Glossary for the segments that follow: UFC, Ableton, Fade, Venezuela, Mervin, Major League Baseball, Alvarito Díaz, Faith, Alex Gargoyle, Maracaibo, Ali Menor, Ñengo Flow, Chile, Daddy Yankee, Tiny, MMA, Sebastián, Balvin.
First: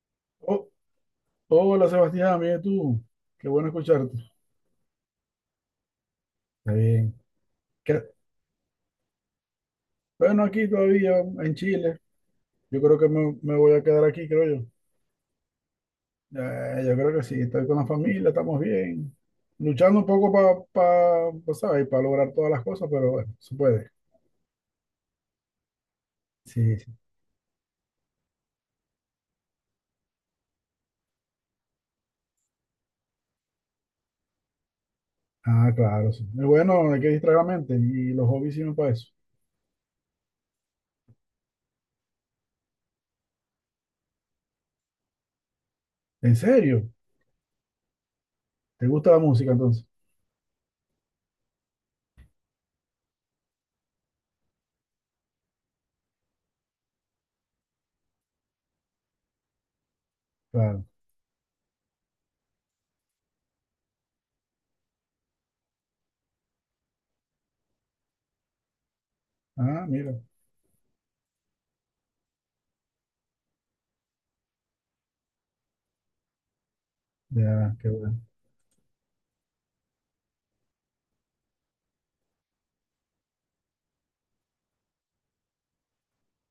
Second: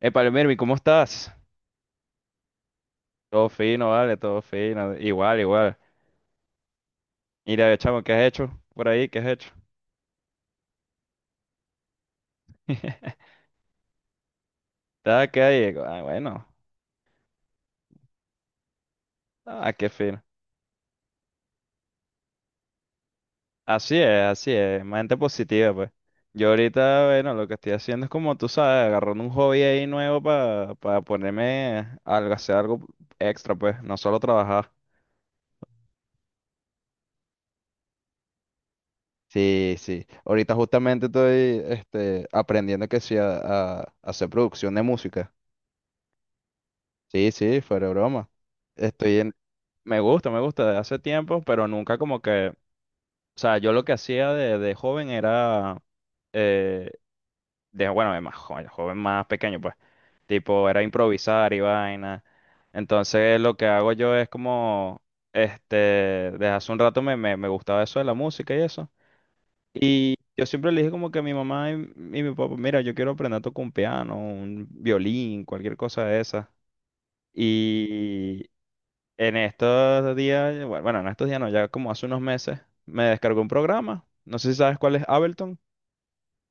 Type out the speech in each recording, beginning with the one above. Epa, mermi, Oh, ¿cómo estás? hola Sebastián, bien tú. Todo Qué bueno fino, vale, escucharte. todo fino. Igual, igual. Está bien. Mira, chamo, ¿Qué- ¿qué has hecho por ahí? ¿Qué has hecho? Bueno, aquí todavía en Chile. Yo creo que ¿Estás me voy a quedar aquí, creo yo. acá ahí? Ah, bueno. Yo creo que sí, estoy con la familia, estamos bien. Ah, qué Luchando un fino. poco para, pa, pa- pa, ¿sabes? Para lograr todas las cosas, pero bueno, se puede. Así es, así es. Mente positiva, pues. Yo Sí, sí. ahorita, bueno, lo que estoy haciendo es como tú sabes, agarrando un hobby ahí nuevo para ponerme algo, hacer algo extra, pues. No solo trabajar. Ah, claro, sí. Es bueno, hay que distraer la mente y los hobbies sirven para eso. Sí, sí. Ahorita justamente estoy este, aprendiendo que sí a, a hacer producción de música. ¿En serio? Sí, sí, fuera de broma. ¿Te gusta Estoy la en, música entonces? me gusta, me gusta de hace tiempo, pero nunca como que, o sea, yo lo que hacía de joven era, eh, de, bueno, de más joven, joven más pequeño, pues, tipo, era Claro. improvisar y vaina. Entonces lo que hago yo es como, este, desde hace un rato me gustaba eso de la música y eso. Ah, Y mira. yo siempre le dije como que a mi mamá y mi papá, mira, yo quiero aprender a tocar un piano, un violín, cualquier cosa de esas. Ya, qué bueno. Y, en estos días, bueno, en estos días no, ya como hace unos meses, me descargó un programa. No sé si sabes cuál es Ableton.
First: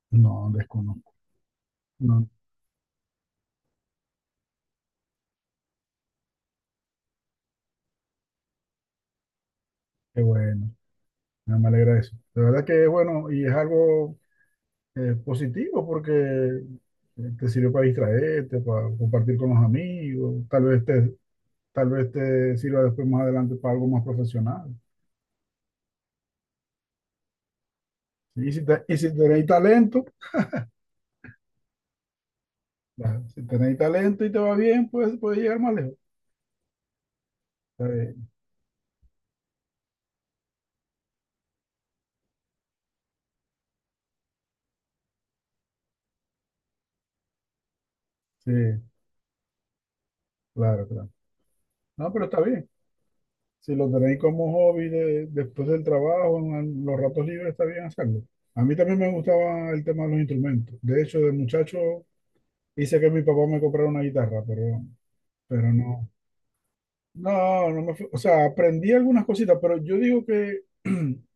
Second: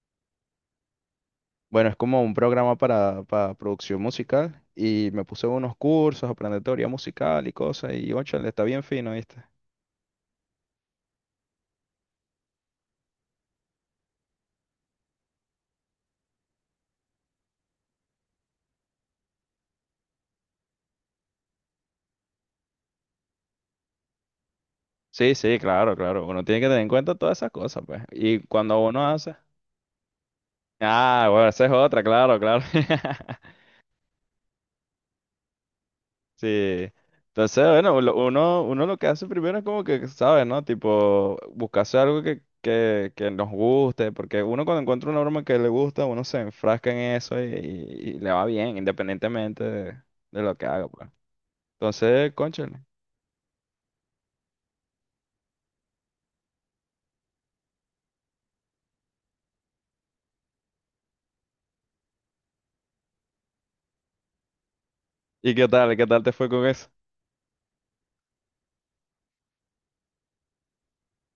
No, desconozco. Bueno, es como No, un programa para producción musical y me puse unos cursos, aprender teoría musical y cosas y, le está bien fino, ¿viste? qué bueno. Ah, me alegra eso. De verdad que es bueno y es algo positivo porque te sirve para distraerte, para compartir con los amigos, tal vez te sirva después más adelante para algo más profesional. Sí, sí, claro, claro. Uno tiene que tener en cuenta todas esas cosas, pues. Y Y si, cuando te- y uno si hace... tenéis talento, Ah, bueno, esa es otra, claro, claro. ah, si tenéis talento y te va bien, pues puedes llegar más lejos. Sí. Entonces, Está bueno, lo- bien. uno, uno lo que hace primero es como que, ¿sabes, no? Tipo, buscarse algo que nos guste, porque uno cuando encuentra una broma que le gusta, uno se enfrasca en eso y, y le va Sí, bien, independientemente de lo que haga, claro, pues. claro. No, pero Entonces, está bien. cónchale. Si lo tenéis como hobby después del trabajo, en los ratos libres, está bien hacerlo. A mí también me gustaba el tema de los instrumentos. De hecho, de muchacho hice que mi papá me comprara una guitarra, pero, ¿Y qué pero tal? ¿Qué no. tal te fue con eso? No, no me fui. O sea, aprendí algunas cositas, pero yo digo que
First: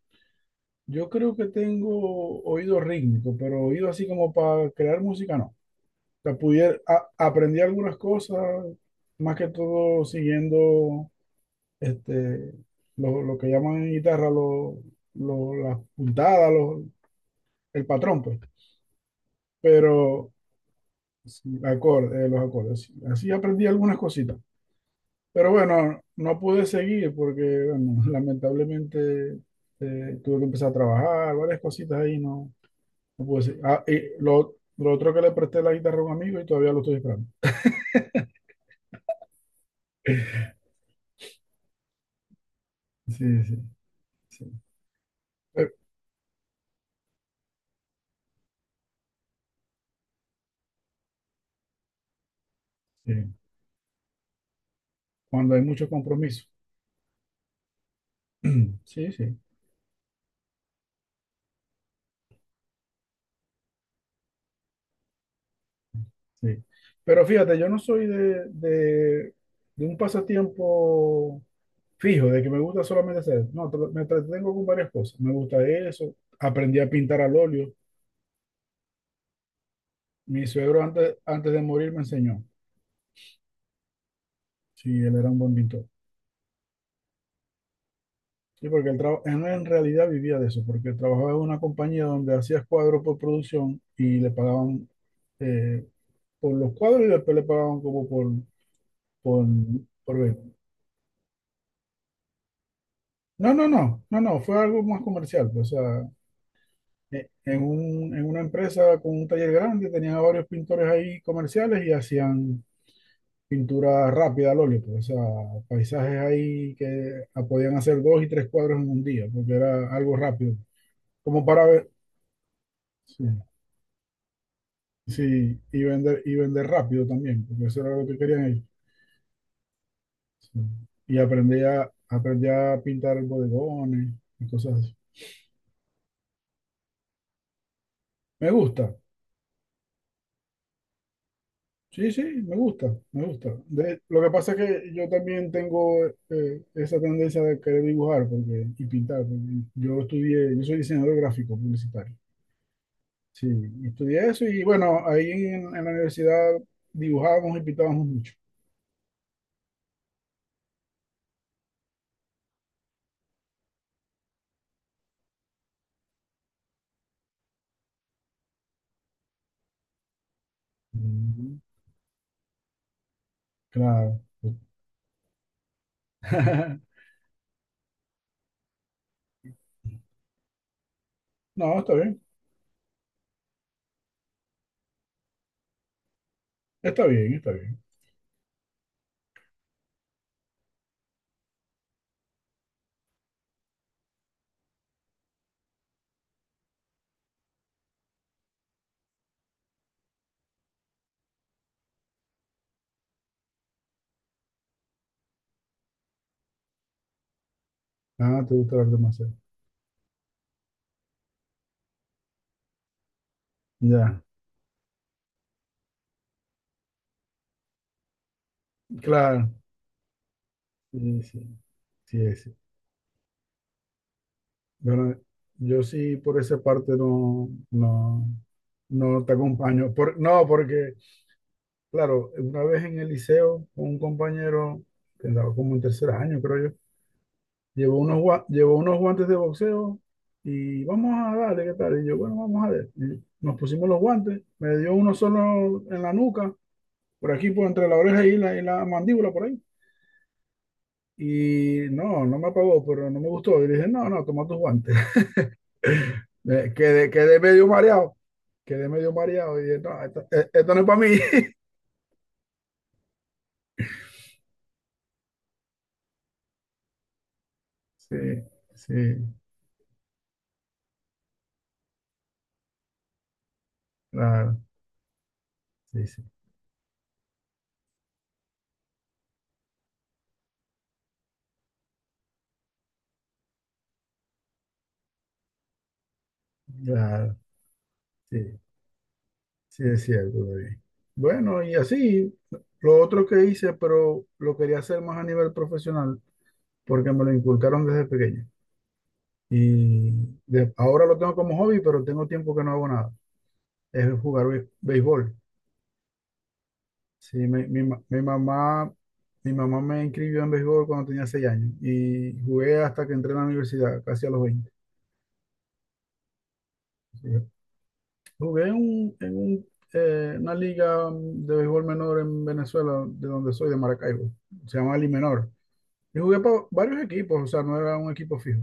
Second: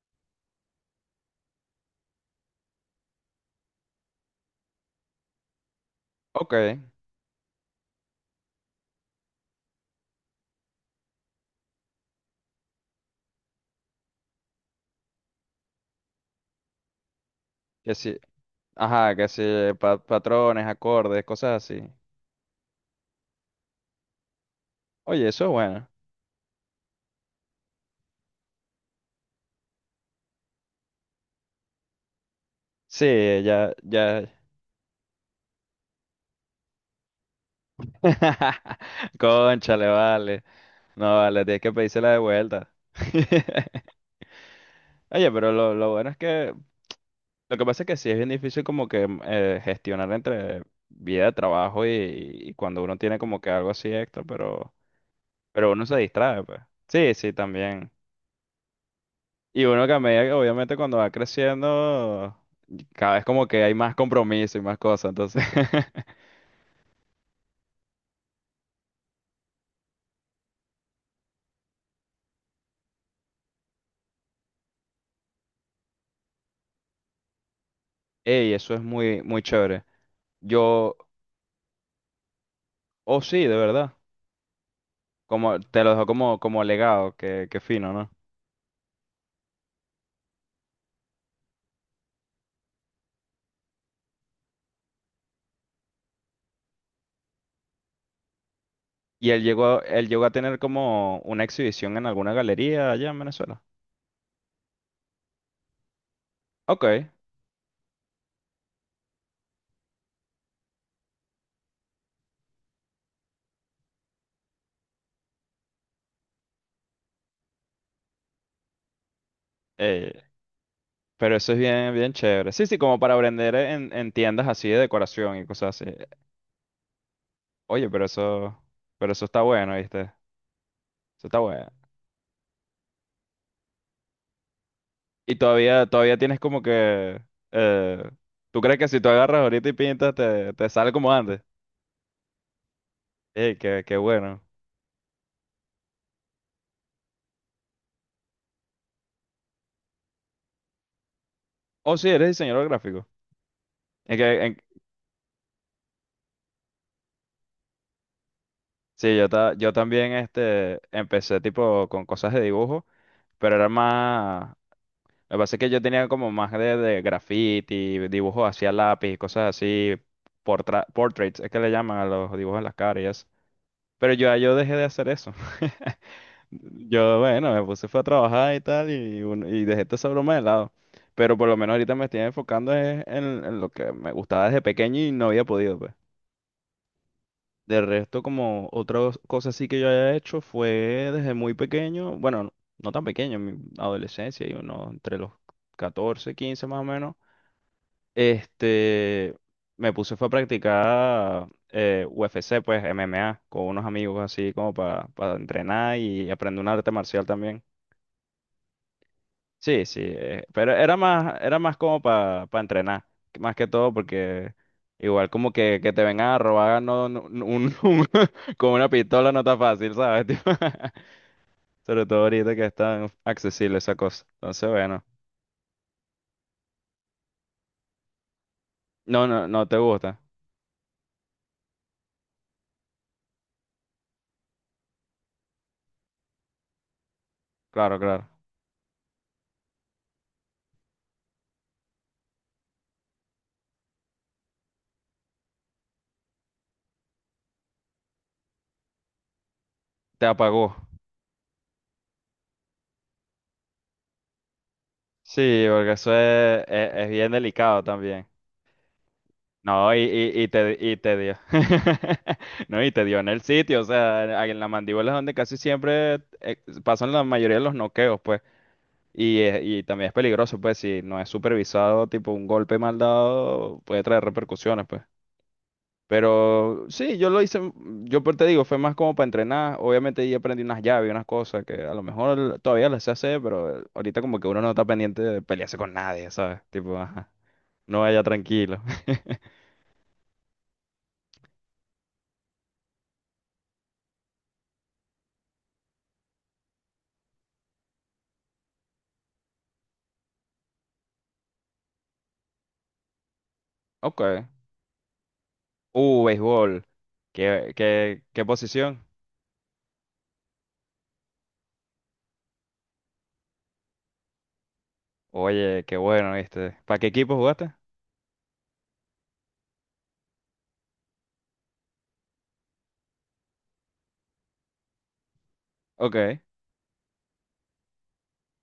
yo creo que tengo oído rítmico, pero oído así como para crear música, no. O sea, Ok, aprendí algunas cosas, más que todo siguiendo este, lo que llaman en guitarra las puntadas, el que sí. patrón, pues. Ajá, que sí, pa- Pero patrones, acordes, sí, cosas así. Los acordes. Sí. Así aprendí algunas cositas. Oye, eso es Pero bueno. bueno, no pude seguir porque, bueno, lamentablemente tuve que empezar a trabajar, varias cositas ahí, no, no Sí, pude seguir. ya, Ah, y ya. Lo otro que le presté la guitarra a un amigo y todavía lo estoy esperando. Cónchale, vale. No, vale, tienes que pedírsela de vuelta. Sí, sí, sí. Oye, pero Eh, lo bueno es que lo que pasa es que sí es bien difícil como que gestionar entre vida de trabajo y cuando uno tiene sí. como que algo así extra, Cuando hay pero uno muchos se distrae, compromisos. pues. Sí, sí, también. Sí, sí, Y uno que a medida que obviamente cuando va creciendo, cada vez como que hay más compromiso y más cosas, entonces, sí. Pero fíjate, yo no soy de un pasatiempo fijo, de que me gusta solamente hacer. No, me entretengo con varias cosas. Me gusta eso. Aprendí a pintar al óleo. ey, eso es muy, muy chévere. Mi suegro Yo, antes, antes de morir me enseñó. oh sí, de verdad, Sí, él era un buen como te pintor. lo dejo como, como legado, que fino, ¿no? Sí, porque él en realidad vivía de eso, porque trabajaba en una compañía donde hacía cuadros por producción y le pagaban eh, por los cuadros y después le pagaban como Y por, él por llegó a venta. tener como una exhibición en alguna galería allá en No, Venezuela. no, no, no, no, fue algo más comercial. Pues, o sea, Ok, en una empresa con un taller grande tenían a varios pintores ahí comerciales y hacían pintura rápida al óleo, pues, o sea, paisajes ahí que ah, podían hacer dos y tres cuadros en un día, porque era algo eh, rápido, pero como eso es para ver. bien, bien chévere. Sí, sí, como para Sí. vender en tiendas así de decoración y Sí, cosas así. Y vender rápido también, porque eso Oye, era lo que querían ellos. pero eso está bueno, ¿viste? Sí. Y Eso está bueno. Aprendí a pintar bodegones y cosas así. Y todavía, todavía tienes como que, eh, Me ¿tú crees gusta, que si tú agarras ahorita y pintas te, te sale como antes? sí, sí, me gusta, me Ey, gusta. qué, qué Lo que bueno. pasa es que yo también tengo esa tendencia de querer dibujar porque, y pintar, porque yo estudié, yo soy diseñador gráfico Oh, sí, publicitario. eres diseñador gráfico. Sí, Es estudié que, eso en- y bueno, ahí en la universidad dibujábamos y pintábamos mucho. sí, yo, ta- yo también este, empecé tipo con cosas de dibujo, pero era más. Lo que pasa es que yo tenía como más de graffiti, dibujos hacia lápiz, cosas así, portraits, es que Mm, le llaman a los dibujos en las caras y eso. Pero claro. yo dejé de hacer eso. Yo, bueno, me puse fue a trabajar y tal, y, un- y dejé toda esa broma de lado. Pero por lo menos No, ahorita está me estoy bien, enfocando es en lo que me gustaba desde pequeño y no había podido, pues. está bien, está bien. De resto, como otra cosa así que yo haya hecho fue desde muy pequeño, bueno, no tan pequeño, en mi adolescencia, y uno entre los 14, 15 más o menos. Este, me puse fue a practicar UFC, pues MMA, con unos amigos así como para entrenar y aprender un arte marcial también. Ah, te gusta hablar demasiado. Sí, sí, pero era más como para entrenar, más que todo Ya, porque igual como que te vengan a robar no, no- no- un- con una pistola no claro. está fácil, ¿sabes? Tipo, Sí, sí, sobre todo sí, ahorita sí. que es tan accesible esa cosa. Entonces, bueno, Bueno, yo sí por esa parte no, no, no no, te no, no te acompaño. Gusta. No, porque, claro, una vez en el liceo, un compañero que andaba como en tercer año, creo yo, Claro, claro. Llevó unos guantes de boxeo y vamos a darle, ¿qué tal? Y yo, bueno, vamos a ver. Y nos pusimos los guantes, me dio uno solo en la nuca, por aquí, por entre la oreja y la mandíbula, por ahí. Te apagó. Y no, no me apagó, pero no me gustó. Y le dije, no, no, toma tus guantes. Sí, porque eso es bien Quedé medio delicado mareado. también. Quedé medio mareado. Y dije, No, no, esto, esto no es y para mí. te dio. No, y te dio en el sitio, o sea, en la mandíbula es donde casi siempre eh, pasan la mayoría de los Sí, noqueos, pues. sí, Y, es- y también es peligroso, pues, si no es supervisado, tipo un golpe mal dado puede traer claro, repercusiones, pues. sí, sí, Pero sí, yo lo hice, yo por- te digo, fue más como para entrenar. Obviamente ahí aprendí unas llaves, unas cosas que a lo mejor todavía las sé hacer, pero ahorita como que uno no está pendiente de pelearse con nadie, ¿sabes? Tipo, ajá. claro, No vaya sí, tranquilo. sí es cierto. David. Bueno, y así, lo otro que hice, pero lo quería hacer más a nivel profesional, porque me lo inculcaron desde pequeño. Y ahora lo tengo como hobby, pero tengo tiempo que no hago nada. Es Ok. jugar béisbol. Béisbol. Sí, ¿Qué, qué, qué posición? Mi mamá me inscribió en béisbol cuando tenía 6 años y jugué hasta que entré en la universidad, casi a los 20. Oye, qué bueno, ¿viste? ¿Para qué equipo Sí. jugaste? Jugué una liga de béisbol menor en Venezuela, de donde soy, de Maracaibo. Se llama Ali Menor. Y Ok. jugué para varios equipos, o sea, no era un equipo fijo.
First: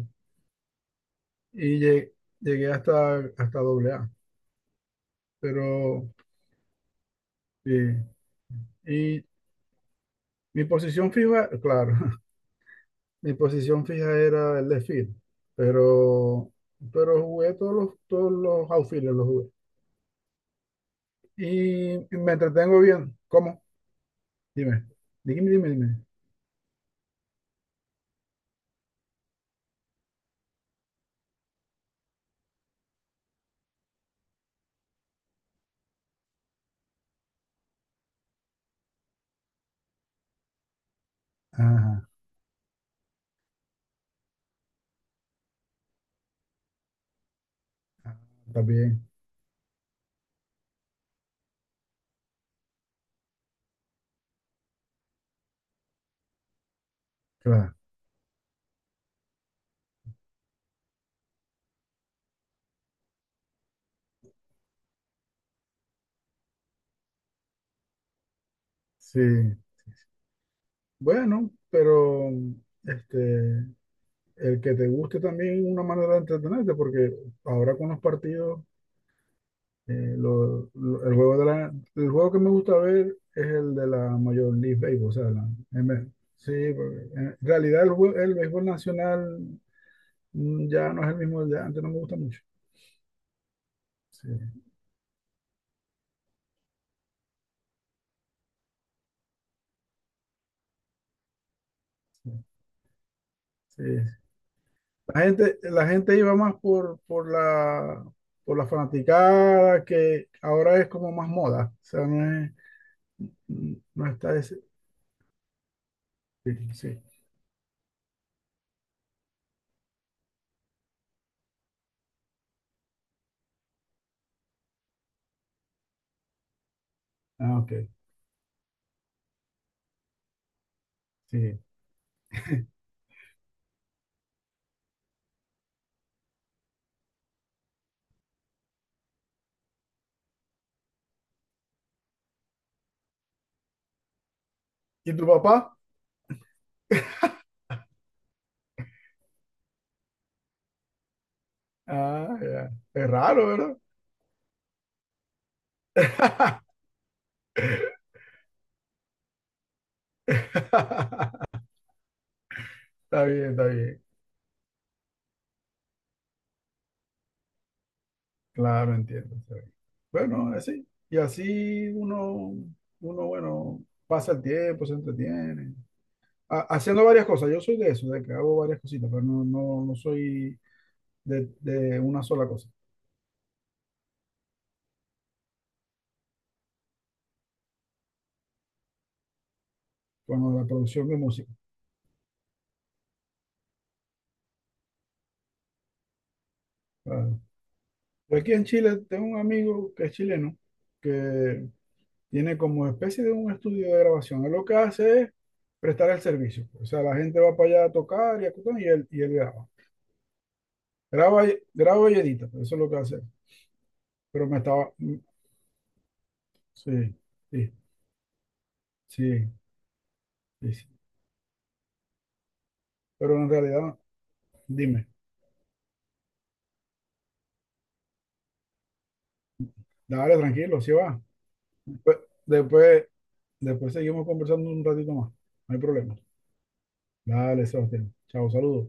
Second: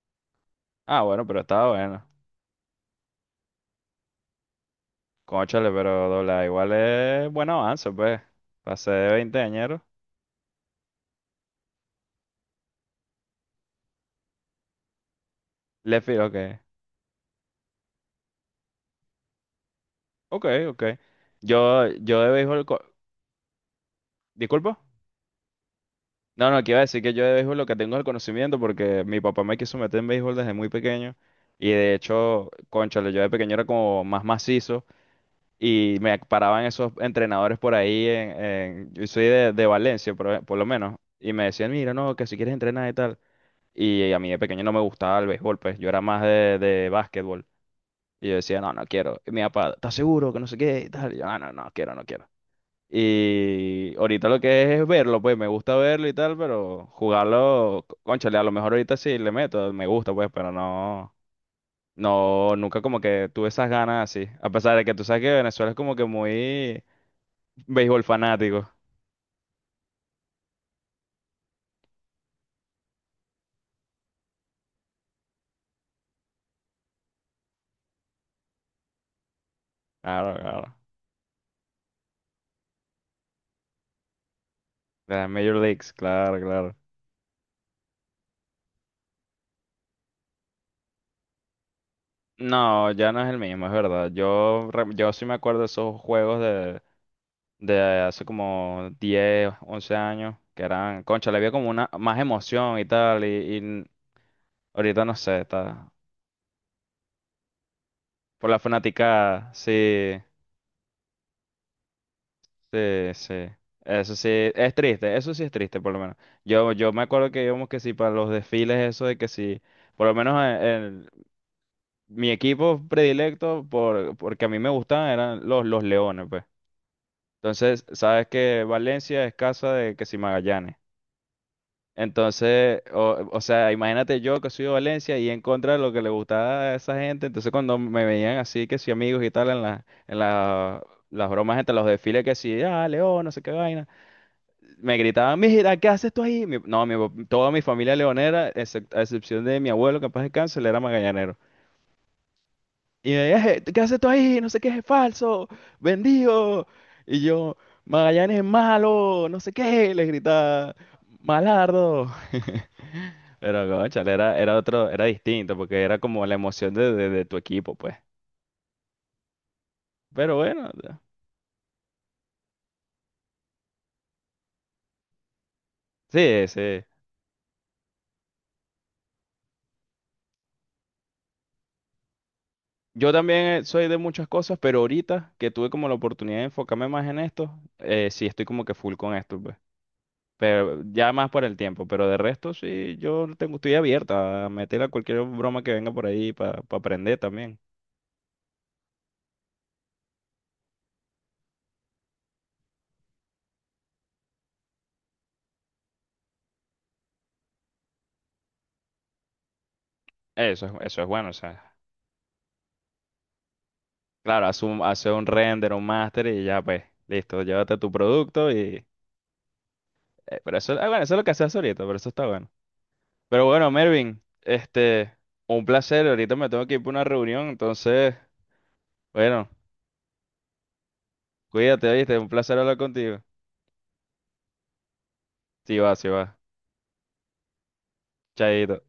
Ah, bueno, pero estaba Y bueno. Llegué hasta AA. Cónchale, pero Pero, doble A igual es buen sí. avance, pues. Pasé de Y 20 añeros. mi posición fija, claro, mi posición fija era el de field, Le fijo pero, que. pero jugué todos los outfielders, los jugué. Ok, ok. Yo, Y yo de me béisbol. Co- entretengo bien. ¿Cómo? ¿disculpa? Dime. Dime, dime, dime. No, no, que iba a decir que yo de béisbol lo que tengo es el conocimiento porque mi papá me quiso meter en béisbol desde muy pequeño. Y de hecho, cónchale, yo de pequeño era como más macizo. Y me paraban esos entrenadores por ahí en- yo soy de Valencia, por lo menos. Y me decían, mira, Ajá, no, que si quieres entrenar y tal. Y a mí de pequeño no me gustaba el béisbol, pues yo era más de básquetbol. Y yo decía, está no, no bien, quiero. Y mi papá, ¿estás seguro que no sé qué? Y tal. Y yo, no, no, no quiero, no quiero. Y ahorita lo que es verlo, pues me gusta verlo y tal, pero claro. jugarlo, c- cónchale, a lo mejor ahorita sí le meto, me gusta, pues, pero no, no, nunca como que tuve esas ganas así. A pesar de que tú sabes que Venezuela es como que muy béisbol fanático. Sí. Bueno, pero este, el que te guste también es una manera de entretenerte, porque ahora con los partidos, eh, Claro, lo- claro. lo- el juego de la, el juego que me gusta ver es el de la Major League Baseball, o De las sea, Major Leagues, claro, sí, claro. porque en realidad el béisbol nacional ya no es el mismo de antes, no me gusta mucho. No, ya no es el mismo, es verdad. Sí, Yo, re- yo sí me acuerdo de esos juegos de hace como 10, 11 años, que eran, concha, le había como una más sí, emoción y tal, sí. y ahorita no La sé, gente, la está gente iba más por la por la fanática, fanaticada, sí, que ahora es como más moda. O sea, sí, sí. no Eso sí, está ese. es triste, eso sí es triste por lo menos. Sí, Yo sí. me acuerdo que íbamos que sí para los desfiles, eso de que sí, por lo menos en, mi equipo predilecto, por, porque a mí me gustaban, eran los Leones, pues. Ah, Entonces, ok. sabes que Valencia es casa de que si Magallanes. Sí. Entonces, o sea, imagínate yo que soy de Valencia y en contra de lo que le gustaba a esa gente. Entonces, cuando me veían así, que si amigos y tal, en la- las bromas entre los desfiles, que si, ah, León, no sé qué vaina, me ¿Y tu gritaban, papá? mira, ¿qué haces tú ahí? Mi- no, mi, toda mi familia leonera, excep- a excepción de mi abuelo, que en paz descanse, él era magallanero. Ah, ya. Y Es me decía, raro, "Je- ¿verdad? ¿qué haces tú ahí? No sé qué es falso, vendido. Y yo, Magallanes es malo, no sé qué, le gritaba, Malardo. Está bien, está Pero, bien. cónchale, era, era otro, era distinto, porque era como la emoción de tu equipo, pues. Claro, entiendo. Está bien. Pero Bueno, bueno, así. Y así uno, bueno, pasa el tiempo, se entretiene. sí, sí. Haciendo varias cosas. Yo soy de eso, de que hago varias cositas, pero no, no, no soy de una sola cosa, Yo también soy de muchas cosas, pero ahorita que tuve como la oportunidad de enfocarme más en esto, sí estoy como que full con esto, pues. con la Pero producción ya de más por música. el tiempo, pero de resto sí, yo tengo, estoy abierta a meter a cualquier broma que venga por ahí para aprender Claro. también. Yo aquí en Chile tengo un amigo que es chileno, que tiene como especie de un estudio de grabación. Él lo que hace es prestar el servicio. O sea, la gente va para allá a tocar y a tocar, y él graba. Eso es bueno, o sea, Graba y edita, eso es lo que hace. claro, haz un, hace Sí, un render, un master y ya pues, sí, listo, sí, llévate tu producto y... sí. Pero eso, Sí. ah, bueno, eso es lo que haces ahorita, pero eso está bueno. Pero Pero en bueno, realidad, Mervin, dime, este, un placer, ahorita me tengo que ir para una reunión, entonces, bueno, dale tranquilo, si va. cuídate, Después, ¿viste? Un placer hablar después, contigo. después seguimos conversando un ratito más, no Sí hay va, sí problema. va. Dale, Sebastián. Chao, Chaito. saludos.